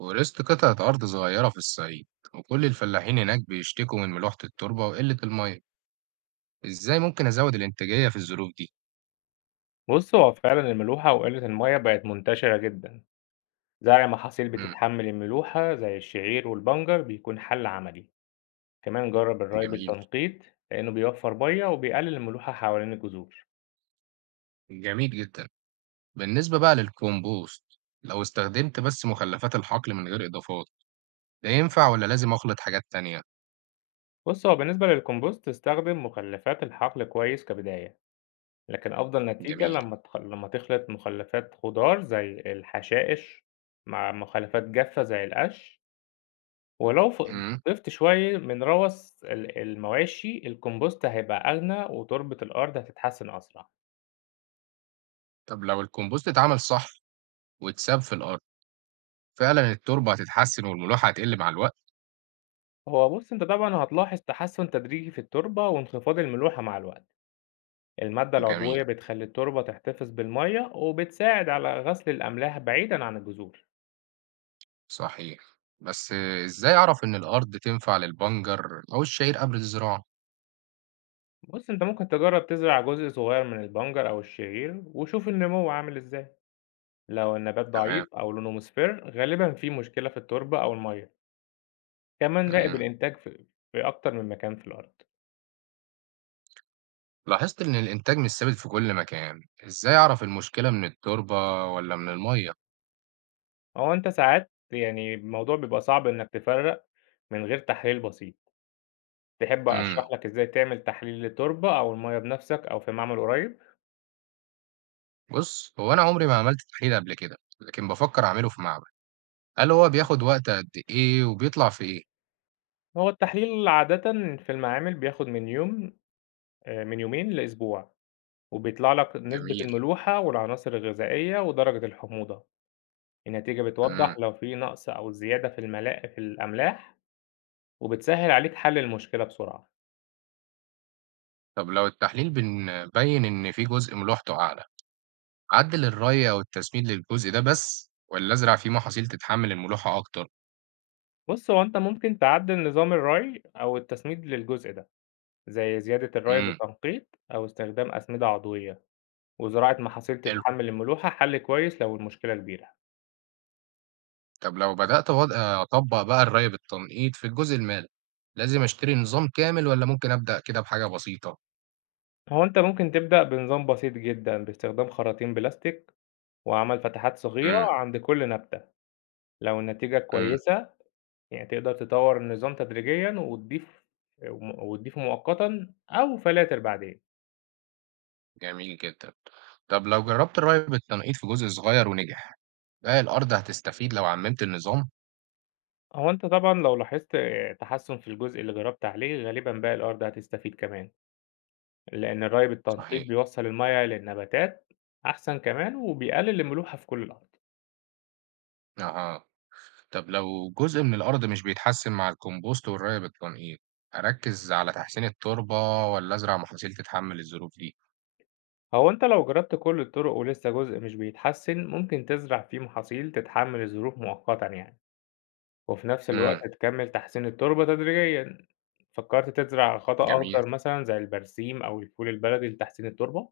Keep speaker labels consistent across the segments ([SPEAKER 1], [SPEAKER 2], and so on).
[SPEAKER 1] ورثت قطعة أرض صغيرة في الصعيد، وكل الفلاحين هناك بيشتكوا من ملوحة التربة وقلة المية. إزاي ممكن أزود الإنتاجية في الظروف دي؟
[SPEAKER 2] بُص، هو فعلًا الملوحة وقلة المَيّة بقت منتشرة جدًا، زرع محاصيل
[SPEAKER 1] مم.
[SPEAKER 2] بتتحمل الملوحة زي الشعير والبنجر بيكون حل عملي، كمان جرّب الري
[SPEAKER 1] جميل.
[SPEAKER 2] بالتنقيط لإنه بيوفّر مَيّة وبيقلل الملوحة حوالين الجذور.
[SPEAKER 1] جميل جدا. بالنسبة بقى للكومبوست، لو استخدمت بس مخلفات الحقل من غير إضافات، ده ينفع ولا لازم أخلط حاجات تانية؟
[SPEAKER 2] بُص، هو بالنسبة للكومبوست استخدم مخلفات الحقل كويس كبداية، لكن أفضل نتيجة
[SPEAKER 1] جميل.
[SPEAKER 2] لمّا تخ لمّا تخلط مخلفات خضار زي الحشائش مع مخلفات جافة زي القش ولو
[SPEAKER 1] مم.
[SPEAKER 2] ضِفت شوية من روث المواشي، الكومبوست هيبقى أغنى وتربة الأرض هتتحسن أسرع.
[SPEAKER 1] طب لو الكومبوست اتعمل صح واتساب في الأرض، فعلا التربة هتتحسن والملوحة هتقل مع الوقت؟
[SPEAKER 2] هو بُص، أنت طبعًا هتلاحظ تحسُّن تدريجي في التربة وانخفاض الملوحة مع الوقت. المادة
[SPEAKER 1] جميل.
[SPEAKER 2] العضوية بتخلّي التربة تحتفظ بالمَيّة وبتساعد على غسل الأملاح بعيدًا عن الجذور.
[SPEAKER 1] صحيح. بس إزاي أعرف إن الأرض تنفع للبنجر أو الشعير قبل الزراعة؟
[SPEAKER 2] بُص، أنت ممكن تجرّب تزرع جزء صغير من البنجر أو الشعير وشوف النمو عامل إزاي. لو النبات
[SPEAKER 1] تمام.
[SPEAKER 2] ضعيف أو لونه مصفر، غالبًا في مشكلة في التربة أو المَيّة. كمان راقب
[SPEAKER 1] إمم.
[SPEAKER 2] الإنتاج في أكتر من مكان في الأرض.
[SPEAKER 1] لاحظت إن الإنتاج مش ثابت في كل مكان، إزاي أعرف المشكلة من التربة والّا من المَيّة؟
[SPEAKER 2] هو أنت ساعات يعني الموضوع بيبقى صعب إنك تفرّق من غير تحليل بسيط، تحب أشرح
[SPEAKER 1] إمم.
[SPEAKER 2] لك إزاي تعمل تحليل للتربة أو المَيّة بنفسك أو في معمل قريب؟
[SPEAKER 1] بُص، هو أنا عمري ما عملت تحليل قبل كده، لكن بافكّر أعمله في معمل. هل هو بياخد وقت قد إيه وبيطلع في إيه؟
[SPEAKER 2] هو التحليل عادةً في المعامل بياخد من يومين لأسبوع، وبيطلع لك نسبة
[SPEAKER 1] جميل.
[SPEAKER 2] الملوحة والعناصر الغذائية ودرجة الحموضة، النتيجة بتوضح
[SPEAKER 1] إمم.
[SPEAKER 2] لو في نقص أو زيادة في الأملاح، وبتسهّل عليك حل المشكلة بسرعة.
[SPEAKER 1] طب لو التحليل بيّن إن في جزء ملوحته أعلى، أعدّل الري أو التسميد للجزء ده بس والّا أزرع فيه محاصيل تتحمل الملوحة أكتر؟
[SPEAKER 2] بُص، هو أنت ممكن تعدِّل نظام الري أو التسميد للجزء ده. زي زيادة الري
[SPEAKER 1] إمم.
[SPEAKER 2] بالتنقيط أو استخدام أسمدة عضوية وزراعة محاصيل
[SPEAKER 1] حلو.
[SPEAKER 2] تتحمل الملوحة حل كويس لو المشكلة كبيرة.
[SPEAKER 1] طب لو بدأت أطبّق بقى الري بالتنقيط في الجزء المالي، لازم أشتري نظام كامل والّا ممكن أبدأ كده بحاجة بسيطة؟
[SPEAKER 2] هو أنت ممكن تبدأ بنظام بسيط جدا باستخدام خراطيم بلاستيك وعمل فتحات
[SPEAKER 1] إمم.
[SPEAKER 2] صغيرة عند كل نبتة لو النتيجة
[SPEAKER 1] إمم.
[SPEAKER 2] كويسة يعني تقدر تطور النظام تدريجيا وتضيفه مؤقتا أو فلاتر بعدين.
[SPEAKER 1] جميل جدًا. طب لو جرّبت الري بالتنقيط في جزء صغير ونجح، باقي الأرض هتستفيد لو عممت النظام؟
[SPEAKER 2] هو أنت طبعا لو لاحظت تحسن في الجزء اللي جربت عليه غالبا باقي الأرض هتستفيد كمان لأن الري بالتنقيط
[SPEAKER 1] صحيح.
[SPEAKER 2] بيوصّل المَيّة للنباتات أحسن كمان وبيقلل الملوحة في كل الأرض.
[SPEAKER 1] أها. طب لو جزء من الأرض مش بيتحسن مع الكومبوست والري بالتنقيط، أركّز على تحسين التربة والّا أزرع محاصيل تتحمل الظروف دي؟
[SPEAKER 2] هو أنت لو جرّبت كل الطرق ولسه جزء مش بيتحسّن، ممكن تزرع فيه محاصيل تتحمّل الظروف مؤقتًا يعني، وفي نفس الوقت
[SPEAKER 1] إمم.
[SPEAKER 2] تكمّل تحسين التربة تدريجيًا. فكّرت تزرع خطأ
[SPEAKER 1] جميل.
[SPEAKER 2] أخضر مثلًا زي البرسيم أو الفول البلدي لتحسين التربة؟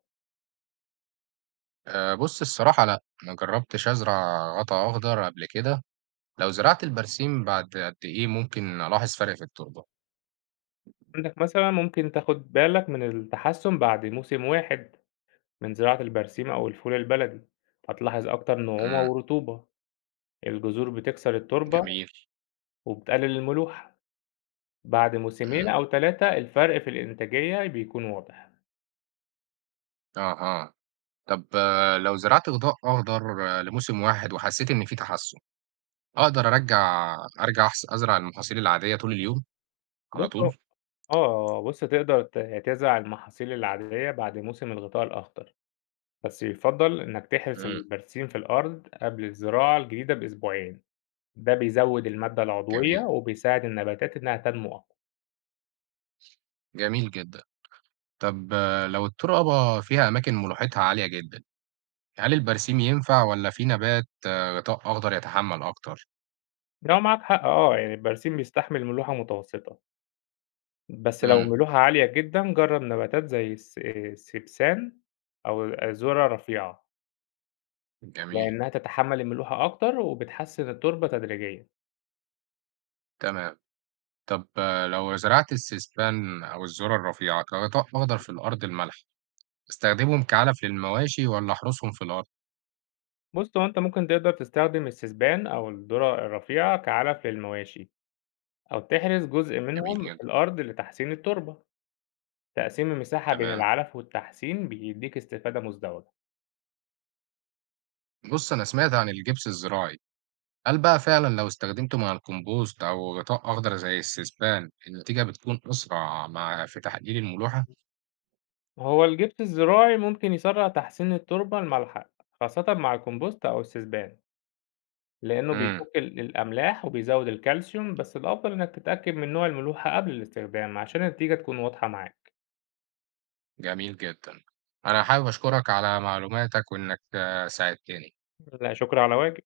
[SPEAKER 1] بُص الصراحة لأ، ما جرّبتش أزرع غطا أخضر قبل كده. لو زرعت البرسيم بعد قد إيه ممكن ألاحظ فرق في التربة؟
[SPEAKER 2] عندك مثلًا ممكن تاخُد بالك من التحسّن بعد موسم واحد من زراعة البرسيم أو الفول البلدي، هتلاحظ أكتر نعومة
[SPEAKER 1] إمم.
[SPEAKER 2] ورطوبة، الجذور بتكسر التربة
[SPEAKER 1] جميل.
[SPEAKER 2] وبتقلل الملوحة، بعد موسمين
[SPEAKER 1] إمم.
[SPEAKER 2] أو 3 الفرق في الإنتاجية بيكون واضح.
[SPEAKER 1] أها. طب لو زرعت غطاء أخضر لموسم واحد وحسيت إن في تحسن، أقدر أرجع أزرع المحاصيل العادية طول اليوم على
[SPEAKER 2] بُص هو
[SPEAKER 1] طول؟
[SPEAKER 2] آه، بُص تقدر تزرع المحاصيل العادية بعد موسم الغطاء الأخضر، بس يُفضّل إنك تحرس
[SPEAKER 1] إمم.
[SPEAKER 2] البرسيم في الأرض قبل الزراعة الجديدة بأسبوعين، ده بيزوّد المادة العضوية
[SPEAKER 1] جميل.
[SPEAKER 2] وبيساعد النباتات إنها تنمو أقوى.
[SPEAKER 1] جميل جدًا. طب لو التربة فيها أماكن ملوحتها عالية جدًا، هل البرسيم ينفع والّا في نبات غطاء أخضر يتحمل أكتر؟
[SPEAKER 2] لو معاك حق يعني البرسيم بيستحمل ملوحة متوسطة، بس لو
[SPEAKER 1] إمم.
[SPEAKER 2] الملوحة عالية جدًا جرّب نباتات زي السبسان أو الذرة رفيعة.
[SPEAKER 1] جميل.
[SPEAKER 2] لإنها تتحمل الملوحة أكتر وبتحسن التربة تدريجيًا.
[SPEAKER 1] تمام. طب لو زرعت السسبان أو الذرة الرفيعة كغطاء أخضر في الأرض الملح، أستخدمهم كعلف للمواشي ولا أحرسهم في الأرض؟
[SPEAKER 2] بُص، هو أنت ممكن تقدر تستخدم السسبان أو الذرة الرفيعة كعلف للمواشي، أو تحرث جزء
[SPEAKER 1] جميل
[SPEAKER 2] منهم
[SPEAKER 1] جدا.
[SPEAKER 2] في الأرض لتحسين التربة. تقسيم المساحة بين
[SPEAKER 1] تمام.
[SPEAKER 2] العلف والتحسين بيديك استفادة مزدوجة.
[SPEAKER 1] بص أنا سمعت عن الجبس الزراعي، هل بقى فعلا لو استخدمته مع الكمبوست أو غطاء أخضر زي السسبان النتيجة بتكون أسرع مع في تحليل الملوحة؟
[SPEAKER 2] هو الجبس الزراعي ممكن يسرع تحسين التربة الملحة، خاصة مع الكمبوست أو السسبان، لإنه
[SPEAKER 1] امم.
[SPEAKER 2] بيفك الأملاح وبيزود الكالسيوم، بس الأفضل إنك تتأكد من نوع الملوحة قبل الاستخدام عشان النتيجة تكون واضحة معاك.
[SPEAKER 1] جميل جدا. أنا حابب أشكرك على معلوماتك وإنك ساعدتني.
[SPEAKER 2] لا شكر على واجب.